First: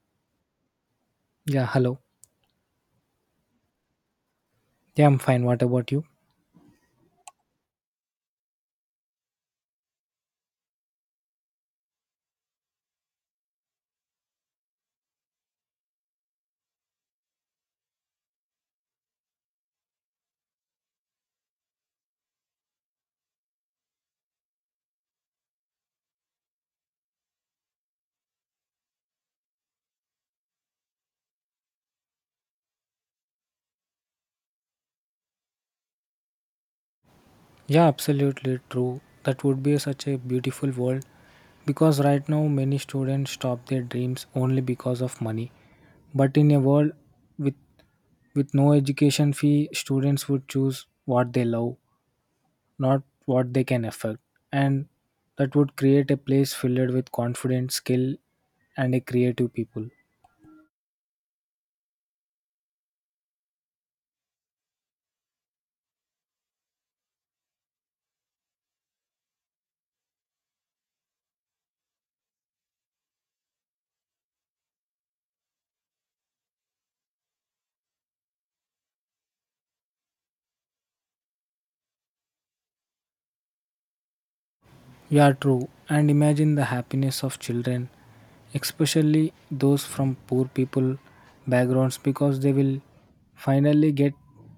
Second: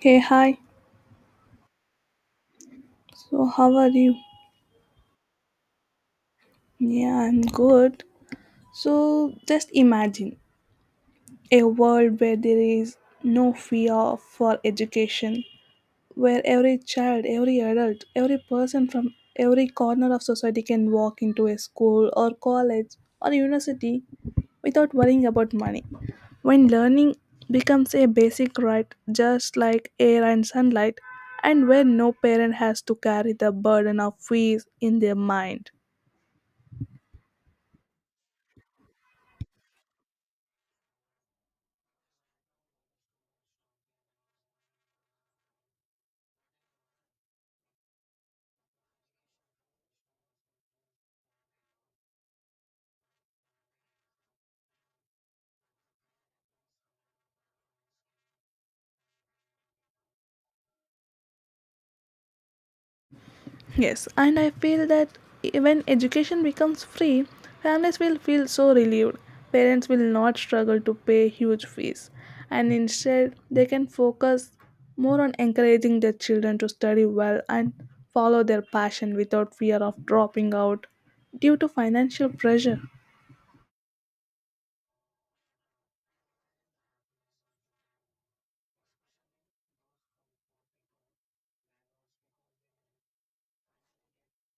Hey, hi. Yeah, hello. So, how are you? Yeah, I'm fine. What about you? Yeah, I'm good. So, just imagine a world where there is no fear for education, where every child, every adult, every person from every corner of society can walk into a school or college or university without worrying about money. When learning becomes a basic right, just like air and sunlight, and where no parent has to carry the burden of fees in their mind. Yeah, absolutely true. That would be such a beautiful world because right now many students stop their dreams only because of money. But in a world with with no education fee, students would choose what they love, not what they can afford. And that would create a place filled with confidence, skill and a creative people. Yes, and I feel that when education becomes free, families will feel so relieved. Parents will not struggle to pay huge fees, and instead, they can focus more on encouraging their children to study well and follow their passion without fear of dropping out due to financial pressure. Yeah, true. And imagine the happiness of children, especially those from poor people backgrounds, because they will finally get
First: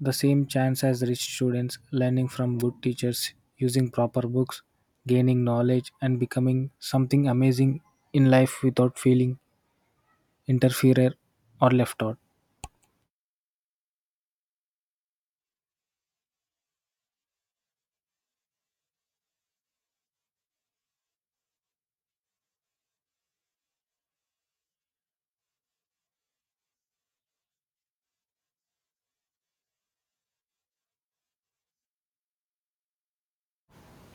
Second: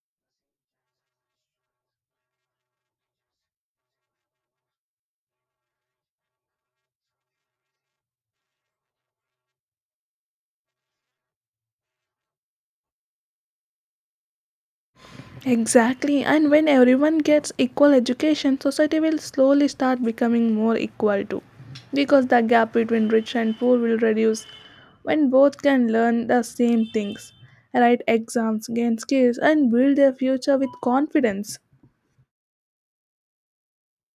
the same chance as rich students, learning from good teachers, using proper books, gaining knowledge, and becoming something amazing in life without feeling interfered or left out. Exactly, and when everyone gets equal education, society will slowly start becoming more equal too. Because the gap between rich and poor will reduce when both can learn the same things, write exams, gain skills, and build their future with confidence.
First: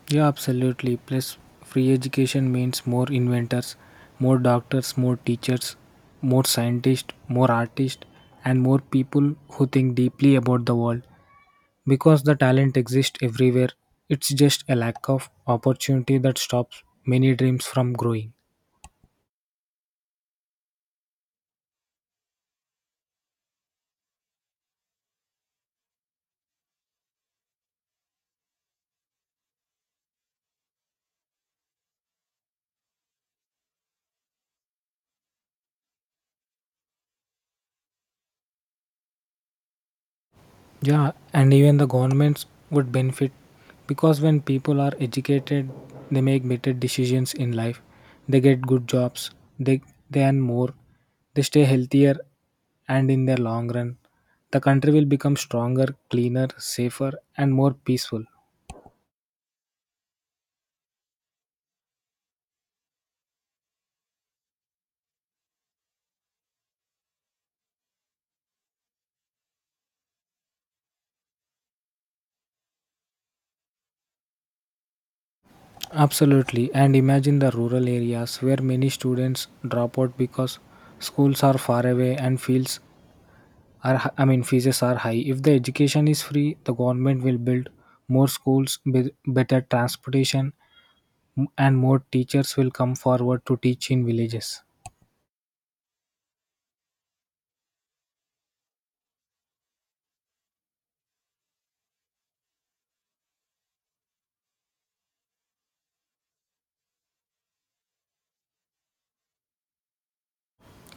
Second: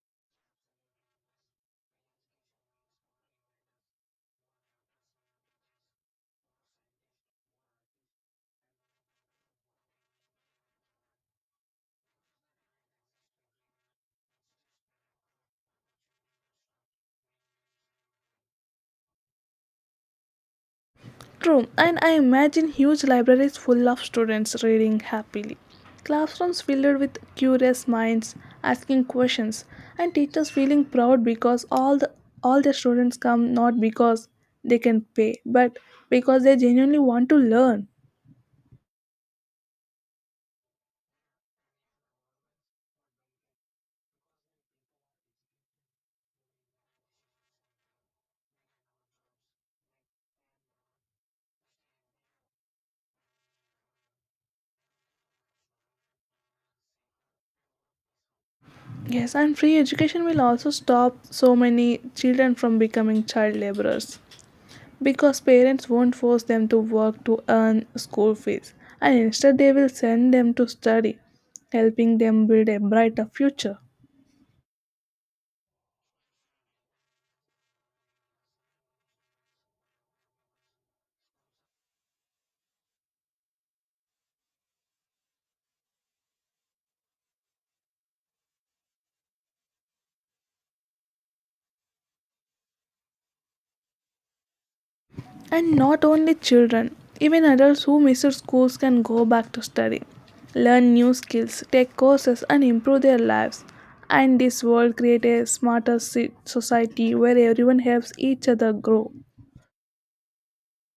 Yeah, absolutely. Plus, free education means more inventors, more doctors, more teachers, more scientists, more artists, and more people who think deeply about the world. Because the talent exists everywhere, it's just a lack of opportunity that stops many dreams from growing. True, and I imagine huge libraries full of students reading happily. Classrooms filled with curious minds asking questions, and teachers feeling proud because all their students come not because they can pay, but because they genuinely want to learn. Yeah, and even the governments would benefit because when people are educated, they make better decisions in life. They get good jobs, they they earn more, they stay healthier, and in the long run, the country will become stronger, cleaner, safer, and more peaceful. Yes, and free education will also stop so many children from becoming child laborers, because parents won't force them to work to earn school fees, and instead they will send them to study, helping them build a brighter future. Absolutely, and imagine the rural areas where many students drop out because schools are far away and fields are hi- I mean fees are high. If the education is free, the government will build more schools, better transportation, and more teachers will come forward to teach in villages. And not only children, even adults who miss out schools can go back to study, learn new skills, take courses, and improve their lives, and this world creates a smarter society where everyone helps each other grow.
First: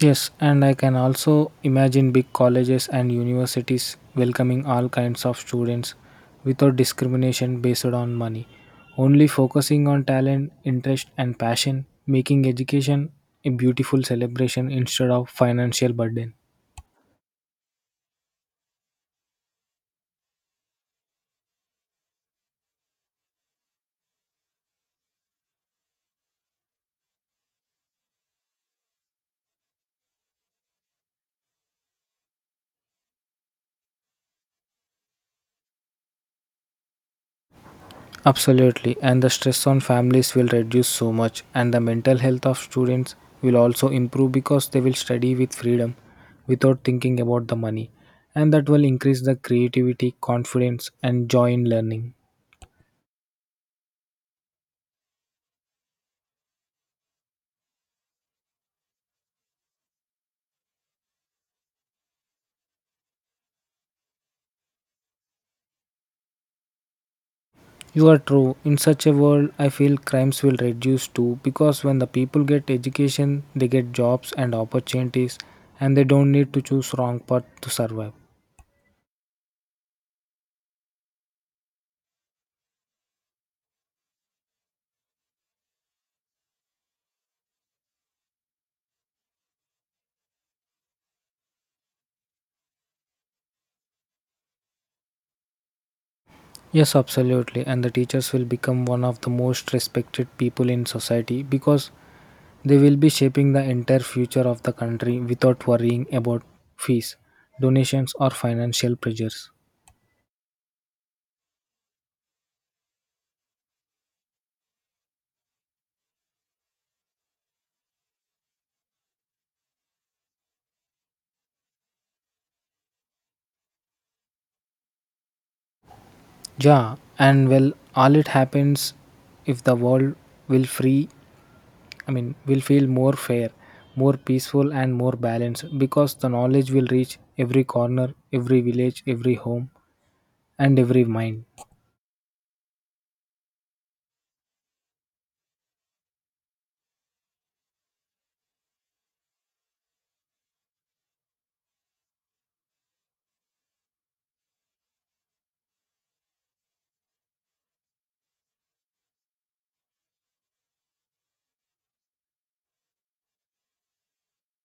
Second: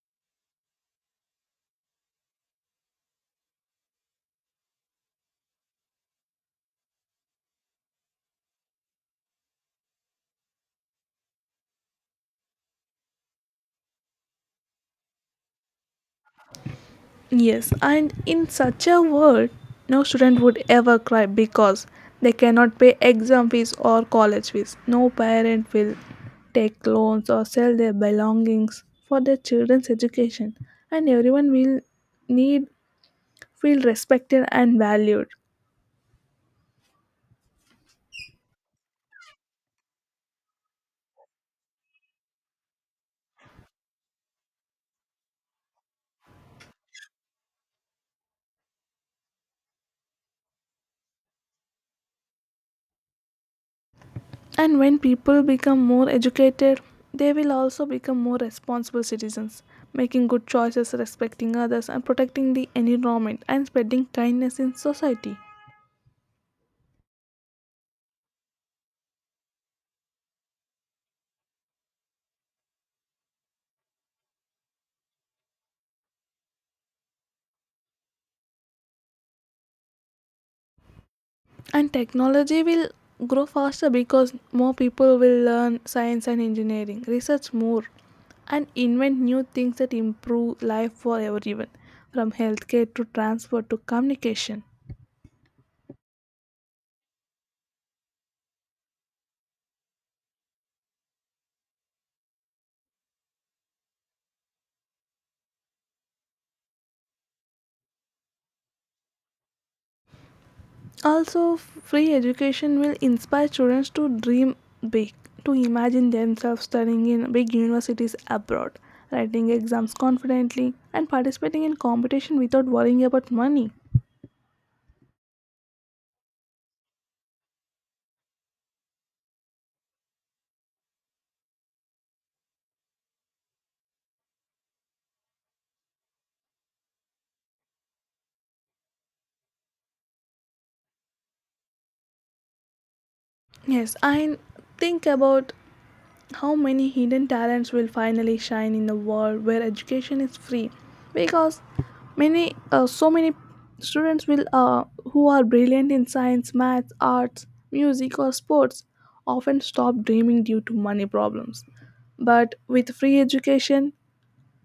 Yes, and I can also imagine big colleges and universities welcoming all kinds of students without discrimination based on money, only focusing on talent, interest and passion, making education a beautiful celebration instead of financial burden. Yes, and in such a world, no student would ever cry because they cannot pay exam fees or college fees. No parent will take loans or sell their belongings for their children's education, and everyone will need feel respected and valued. Absolutely, and the stress on families will reduce so much, and the mental health of students will also improve because they will study with freedom without thinking about the money, and that will increase the creativity, confidence, and joy in learning. And when people become more educated, they will also become more responsible citizens, making good choices, respecting others, and protecting the environment and spreading kindness in society. You are true. In such a world, I feel crimes will reduce too because when the people get education, they get jobs and opportunities, and they don't need to choose wrong path to survive. And technology will grow faster because more people will learn science and engineering, research more, and invent new things that improve life for everyone, from healthcare to transport to communication. Yes, absolutely. And the teachers will become one of the most respected people in society because they will be shaping the entire future of the country without worrying about fees, donations, or financial pressures. Also, free education will inspire students to dream big, to imagine themselves studying in big universities abroad, writing exams confidently, and participating in competition without worrying about money. Yeah, and well, all it happens if the world will free, I mean, will feel more fair, more peaceful, and more balanced because the knowledge will reach every corner, every village, every home, and every mind. Yes, I think about how many hidden talents will finally shine in the world where education is free because many so many students will who are brilliant in science, math, arts, music, or sports often stop dreaming due to money problems, but with free education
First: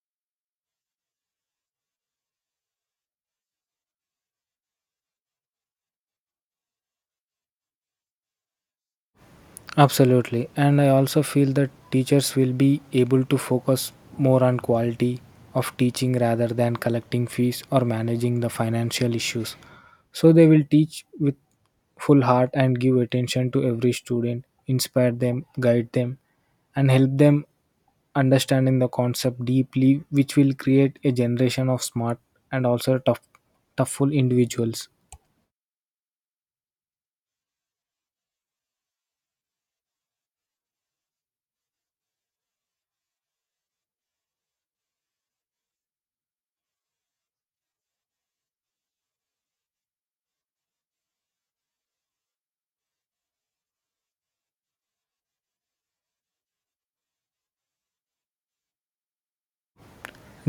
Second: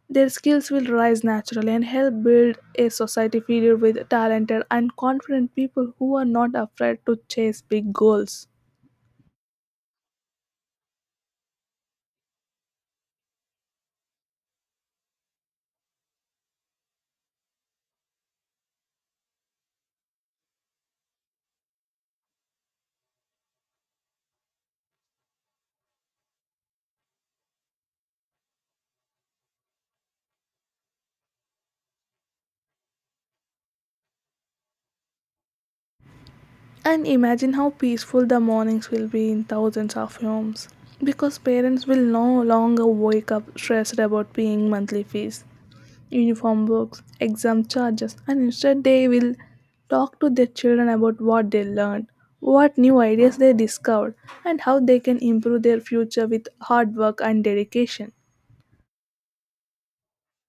their skills will rise naturally and help build a society filled with talented and confident people who are not afraid to chase big goals. Absolutely. And I also feel that teachers will be able to focus more on quality of teaching rather than collecting fees or managing the financial issues. So they will teach with full heart and give attention to every student, inspire them, guide them, and help them understanding the concept deeply, which will create a generation of smart and also toughful individuals. And imagine how peaceful the mornings will be in thousands of homes because parents will no longer wake up stressed about paying monthly fees, uniform books, exam charges, and instead they will talk to their children about what they learned, what new ideas they discovered, and how they can improve their future with hard work and dedication.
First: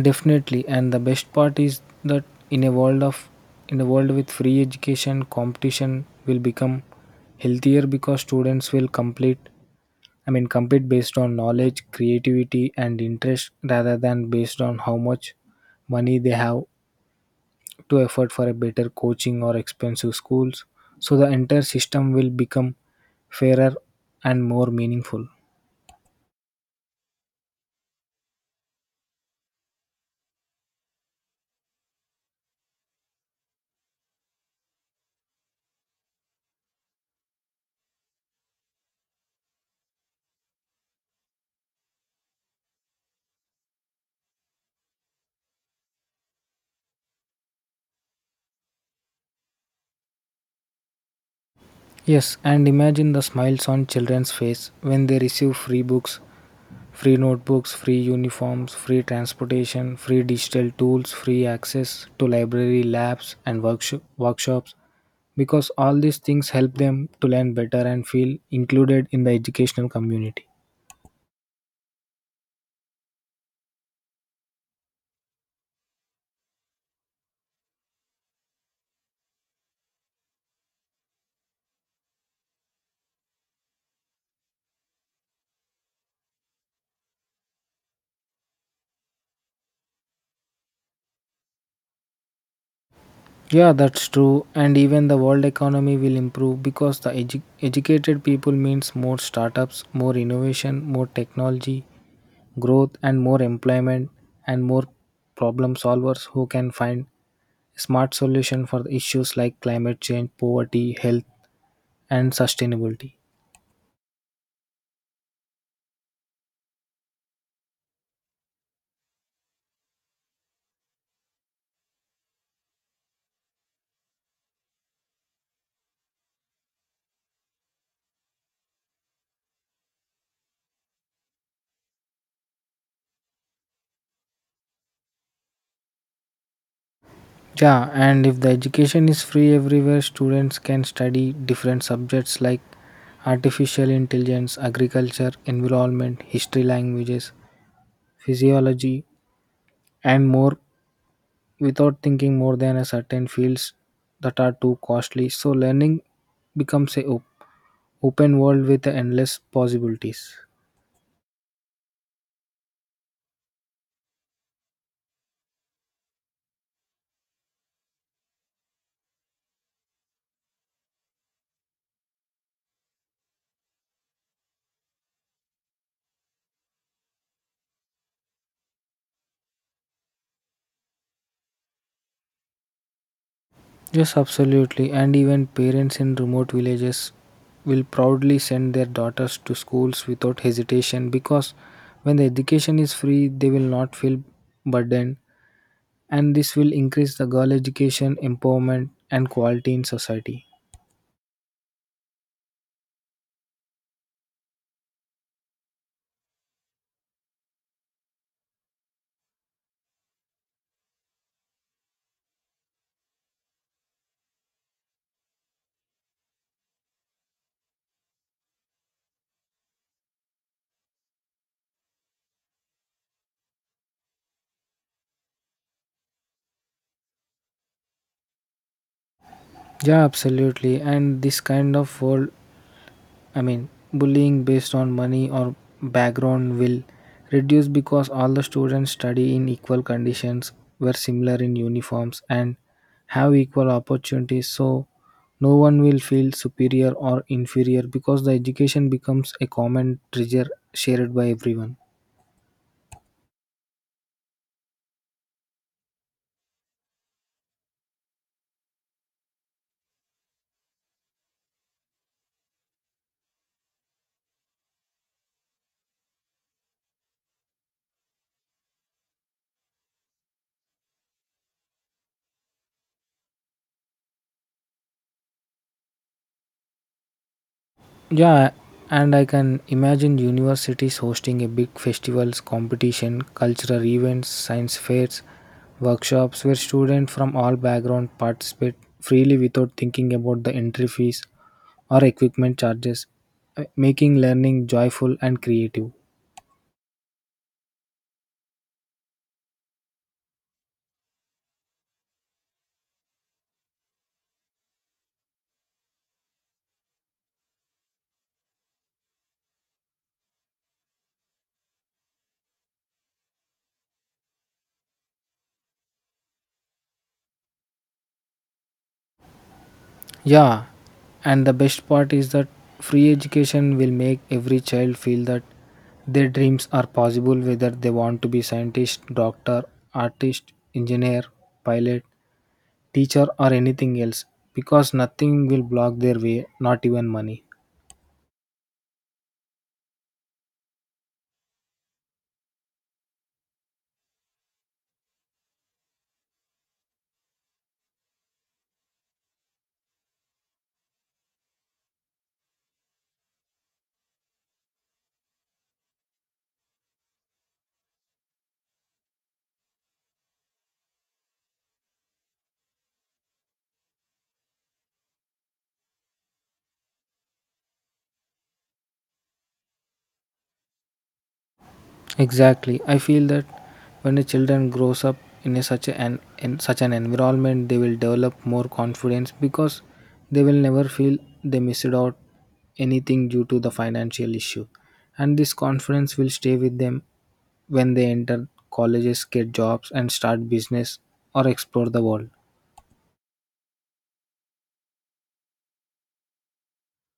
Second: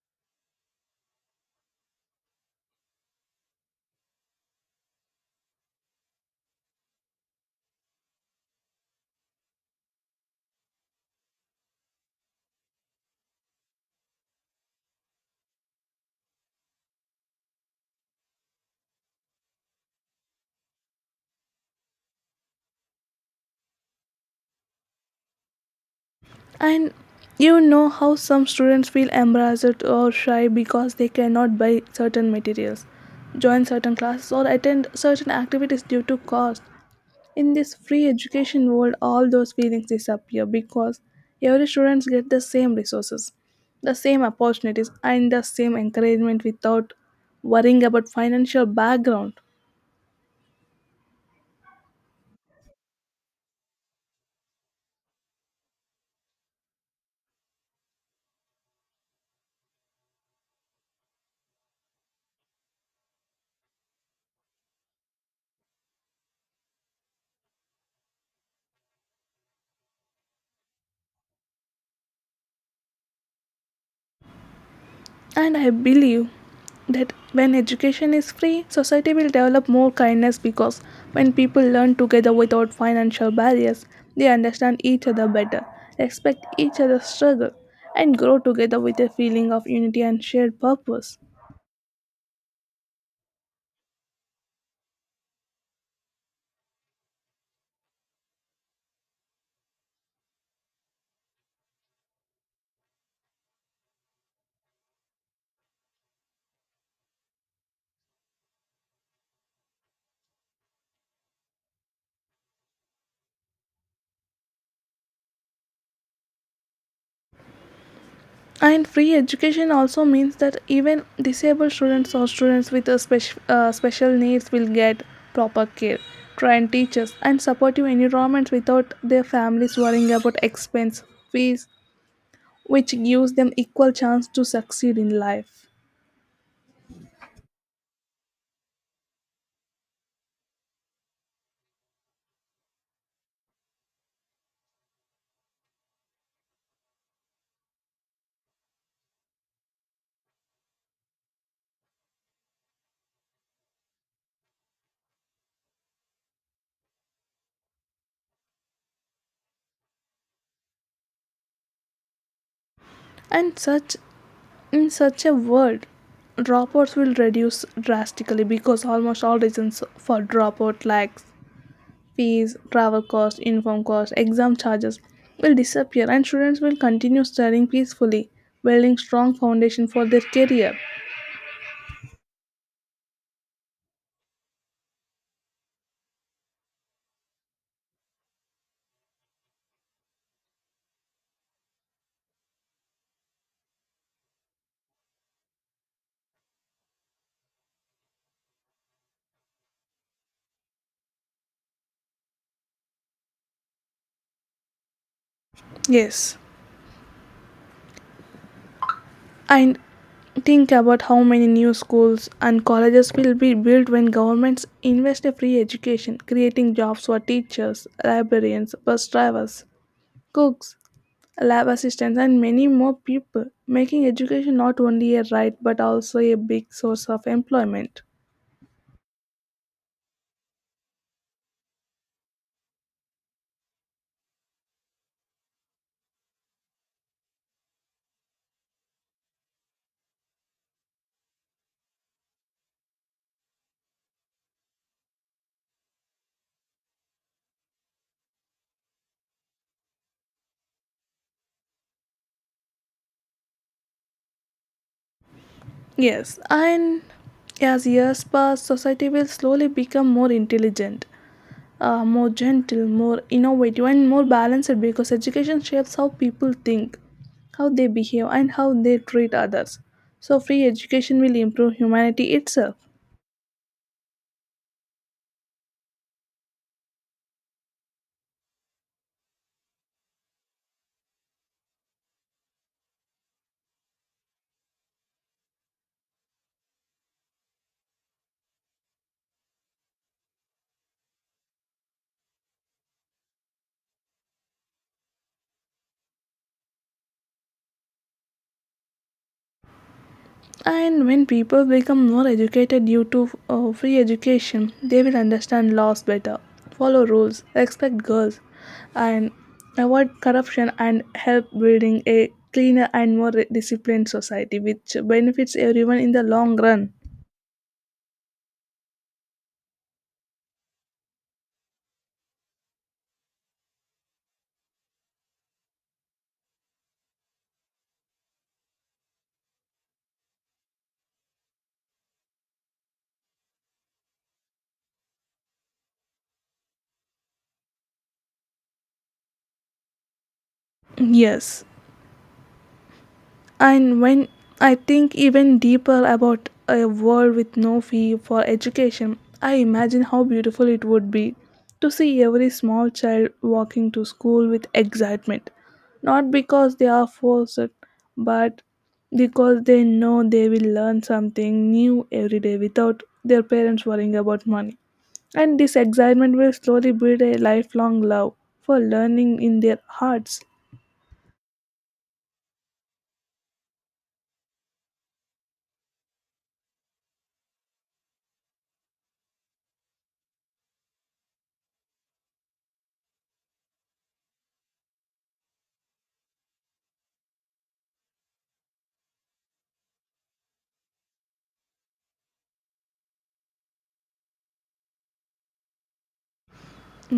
Definitely, and the best part is that in a world of in a world with free education, competition will become healthier because students will complete I mean compete based on knowledge, creativity and interest rather than based on how much money they have to afford for a better coaching or expensive schools. So the entire system will become fairer and more meaningful. And you know how some students feel embarrassed or shy because they cannot buy certain materials, join certain classes, or attend certain activities due to cost. In this free education world, all those feelings disappear because every student get the same resources, the same opportunities, and the same encouragement without worrying about financial background. Yes, and imagine the smiles on children's face when they receive free books, free notebooks, free uniforms, free transportation, free digital tools, free access to library labs and workshops, because all these things help them to learn better and feel included in the educational community. And I believe that when education is free, society will develop more kindness because when people learn together without financial barriers, they understand each other better, respect each other's struggle, and grow together with a feeling of unity and shared purpose. Yeah, that's true. And even the world economy will improve because the educated people means more startups, more innovation, more technology, growth, and more employment, and more problem solvers who can find smart solution for the issues like climate change, poverty, health, and sustainability. And free education also means that even disabled students or students with a special needs will get proper care, trained teachers, and supportive environments without their families worrying about expense, fees, which gives them equal chance to succeed in life. Yeah, and if the education is free everywhere, students can study different subjects like artificial intelligence, agriculture, environment, history, languages, physiology, and more without thinking more than a certain fields that are too costly. So learning becomes open world with endless possibilities. And such In such a world, dropouts will reduce drastically because almost all reasons for dropout like fees, travel costs, uniform costs, exam charges will disappear and students will continue studying peacefully, building strong foundation for their career. Yes, absolutely. And even parents in remote villages will proudly send their daughters to schools without hesitation because when the education is free, they will not feel burdened, and this will increase the girl education, empowerment, and quality in society. Yes. And think about how many new schools and colleges will be built when governments invest in free education, creating jobs for teachers, librarians, bus drivers, cooks, lab assistants, and many more people, making education not only a right but also a big source of employment. Yeah, absolutely. And this kind of world, I mean, bullying based on money or background will reduce because all the students study in equal conditions, wear similar in uniforms, and have equal opportunities. So, no one will feel superior or inferior because the education becomes a common treasure shared by everyone. Yes, and as years pass, society will slowly become more intelligent, more gentle, more innovative, and more balanced because education shapes how people think, how they behave, and how they treat others. So, free education will improve humanity itself. Yeah, and I can imagine universities hosting a big festivals, competition, cultural events, science fairs, workshops where students from all backgrounds participate freely without thinking about the entry fees or equipment charges, making learning joyful and creative. And when people become more educated due to free education, they will understand laws better, follow rules, respect girls, and avoid corruption and help building a cleaner and more disciplined society, which benefits everyone in the long run. Yeah, and the best part is that free education will make every child feel that their dreams are possible, whether they want to be scientist, doctor, artist, engineer, pilot, teacher or anything else, because nothing will block their way, not even money. Yes. And when I think even deeper about a world with no fee for education, I imagine how beautiful it would be to see every small child walking to school with excitement, not because they are forced, but because they know they will learn something new every day without their parents worrying about money. And this excitement will slowly build a lifelong love for learning in their hearts. Exactly, I feel that when the children grows up in a such an in such an environment, they will develop more confidence because they will never feel they missed out anything due to the financial issue, and this confidence will stay with them when they enter colleges, get jobs and start business or explore the world.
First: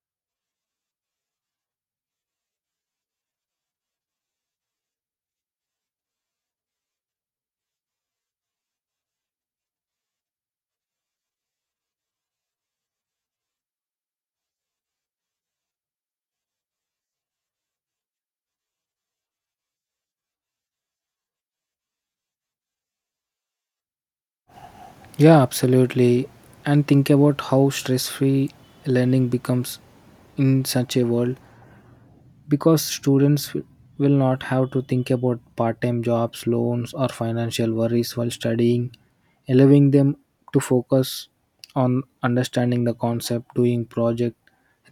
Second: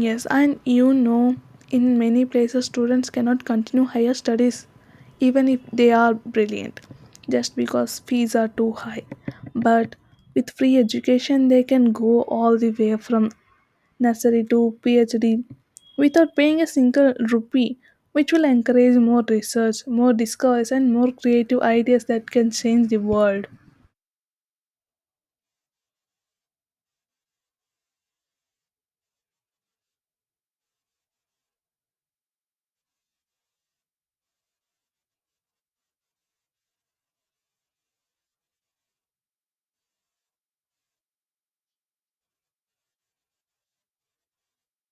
Yes, and you know, in many places, students cannot continue higher studies even if they are brilliant just because fees are too high. But with free education, they can go all the way from nursery to PhD without paying a single rupee, which will encourage more research, more discoveries, and more creative ideas that can change the world. Yeah, absolutely. And think about how stress free learning becomes in such a world because students will not have to think about part time jobs, loans, or financial worries while studying, allowing them to focus on understanding the concept, doing project,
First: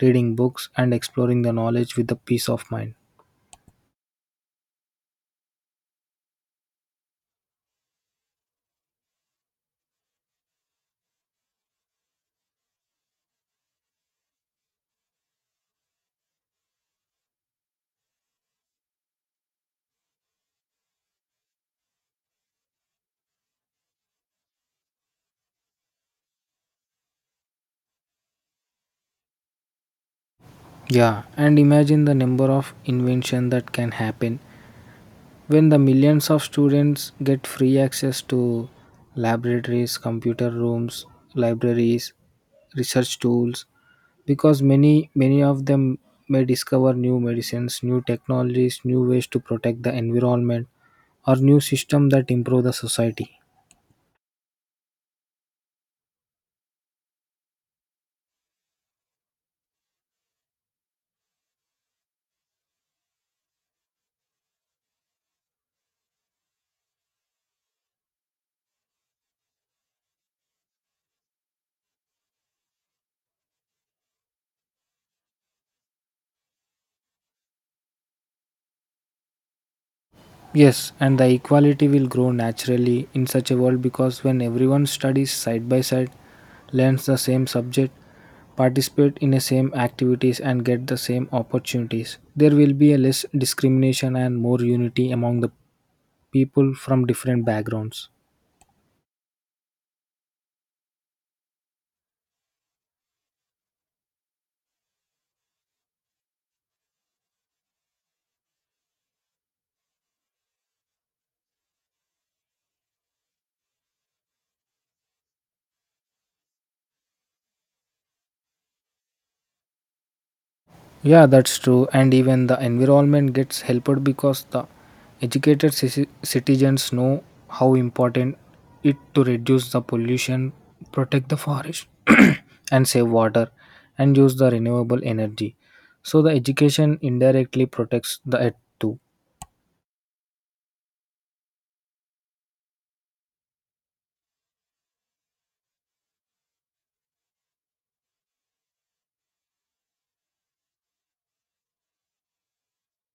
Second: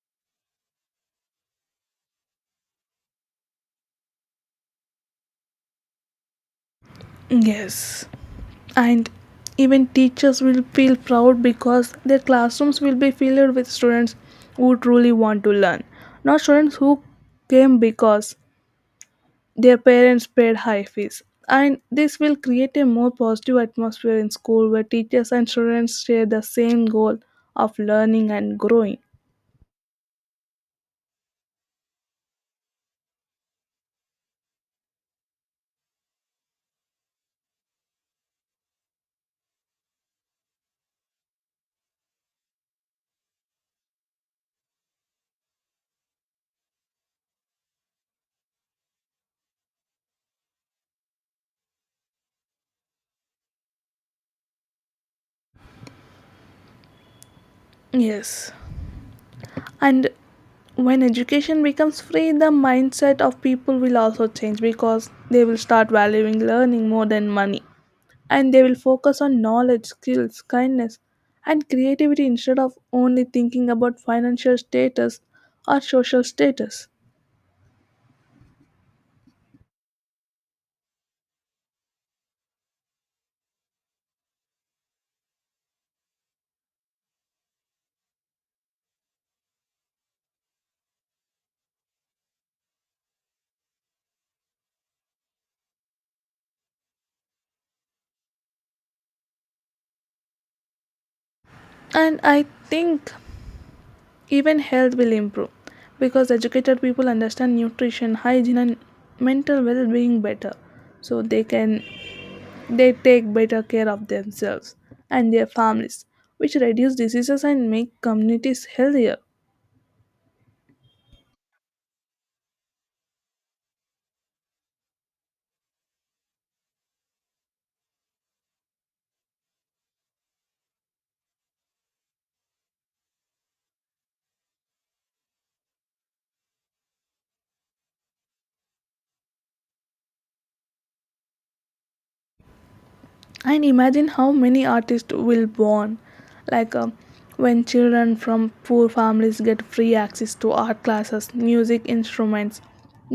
reading books, and exploring the knowledge with a peace of mind. Yes. And even teachers will feel proud because their classrooms will be filled with students who truly want to learn, not students who came because their parents paid high fees, and this will create a more positive atmosphere in school where teachers and students share the same goal of learning and growing. Yeah, and imagine the number of invention that can happen when the millions of students get free access to laboratories, computer rooms, libraries, research tools, because many of them may discover new medicines, new technologies, new ways to protect the environment or new system that improve the society. Yes, and when education becomes free, the mindset of people will also change because they will start valuing learning more than money, and they will focus on knowledge, skills, kindness, and creativity instead of only thinking about financial status or social status. Yes, and the equality will grow naturally in such a world because when everyone studies side by side, learns the same subject, participate in the same activities and get the same opportunities, there will be a less discrimination and more unity among the people from different backgrounds. And I think even health will improve because educated people understand nutrition, hygiene, and mental well being better. So they take better care of themselves and their families, which reduce diseases and make communities healthier. Yeah, that's true. And even the environment gets helped because the citizens know how important it to reduce the pollution, protect the forest, and save water, and use the renewable energy. So the education indirectly protects the earth too. And imagine how many artists will born, like, when children from poor families get free access to art classes, music instruments,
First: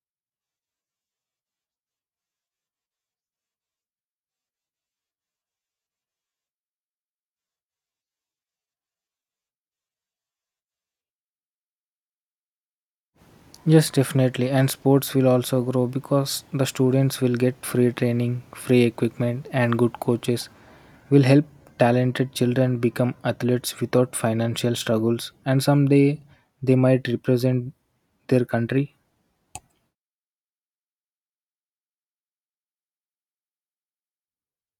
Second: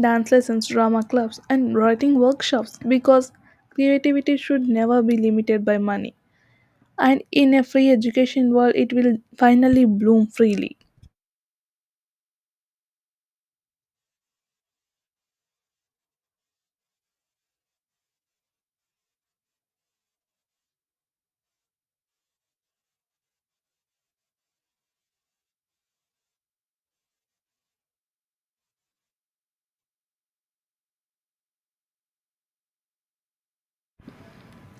dance lessons, drama clubs, and writing workshops, because creativity should never be limited by money, and in a free education world it will finally bloom freely. Yes, definitely. And sports will also grow because the students will get free training, free equipment, and good coaches will help talented children become athletes without financial struggles. And someday they might represent their country.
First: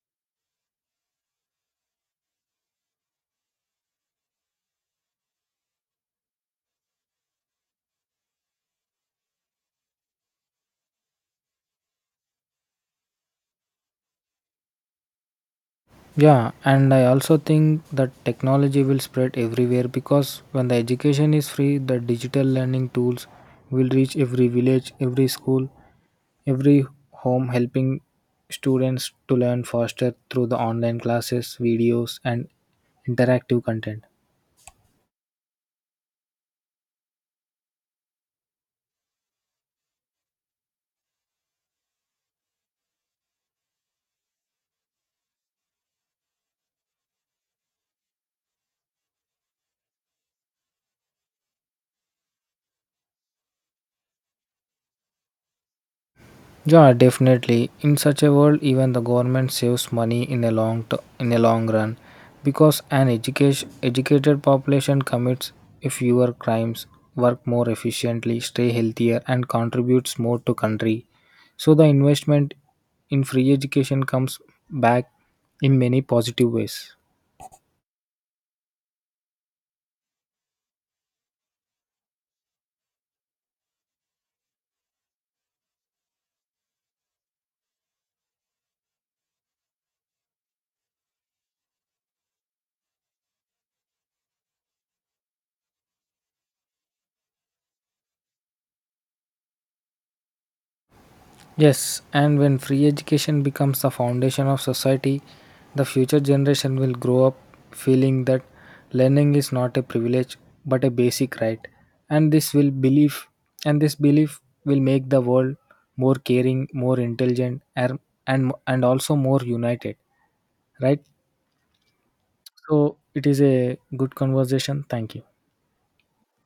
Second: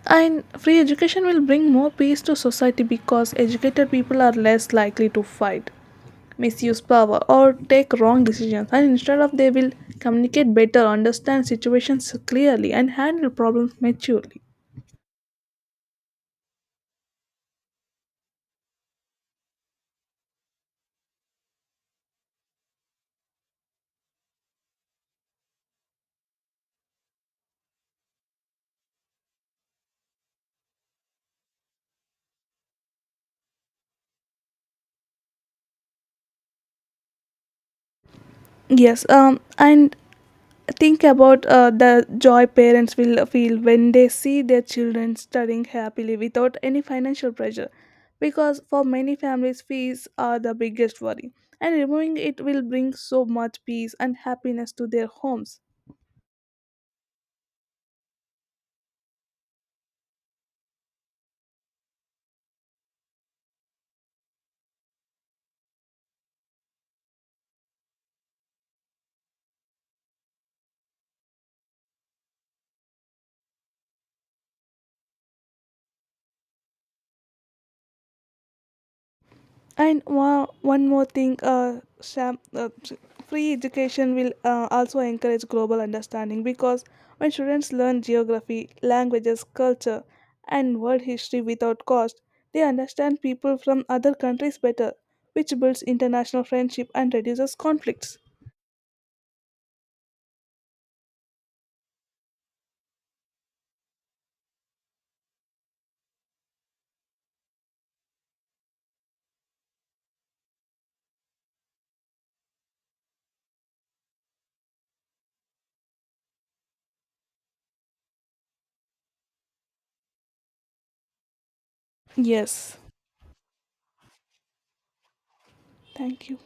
And free education will bring more peace to society because educated people are less likely to fight, misuse power, or take wrong decisions. And instead of they will communicate better, understand situations clearly, and handle problems maturely. Yeah, and I also think that technology will spread everywhere because when the education is free, the digital learning tools will reach every village, every school, every home, helping students to learn faster through the online classes, videos, and interactive content. Yes, and think about the joy parents will feel when they see their children studying happily without any financial pressure, because for many families fees are the biggest worry and removing it will bring so much peace and happiness to their homes. Yeah, definitely. In such a world, even the government saves money in a long run, because an education educated population commits fewer crimes, work more efficiently, stay healthier, and contributes more to country. So the investment in free education comes back in many positive ways. And one more thing, Sam, free education will also encourage global understanding because when students learn geography, languages, culture, and world history without cost, they understand people from other countries better, which builds international friendship and reduces conflicts. Yes, and when free education becomes the foundation of society, the future generation will grow up feeling that learning is not a privilege but a basic right. And this will belief and this belief will make the world more caring, more intelligent and also more united. Right? Yes, So it is a good conversation. Thank you. thank you.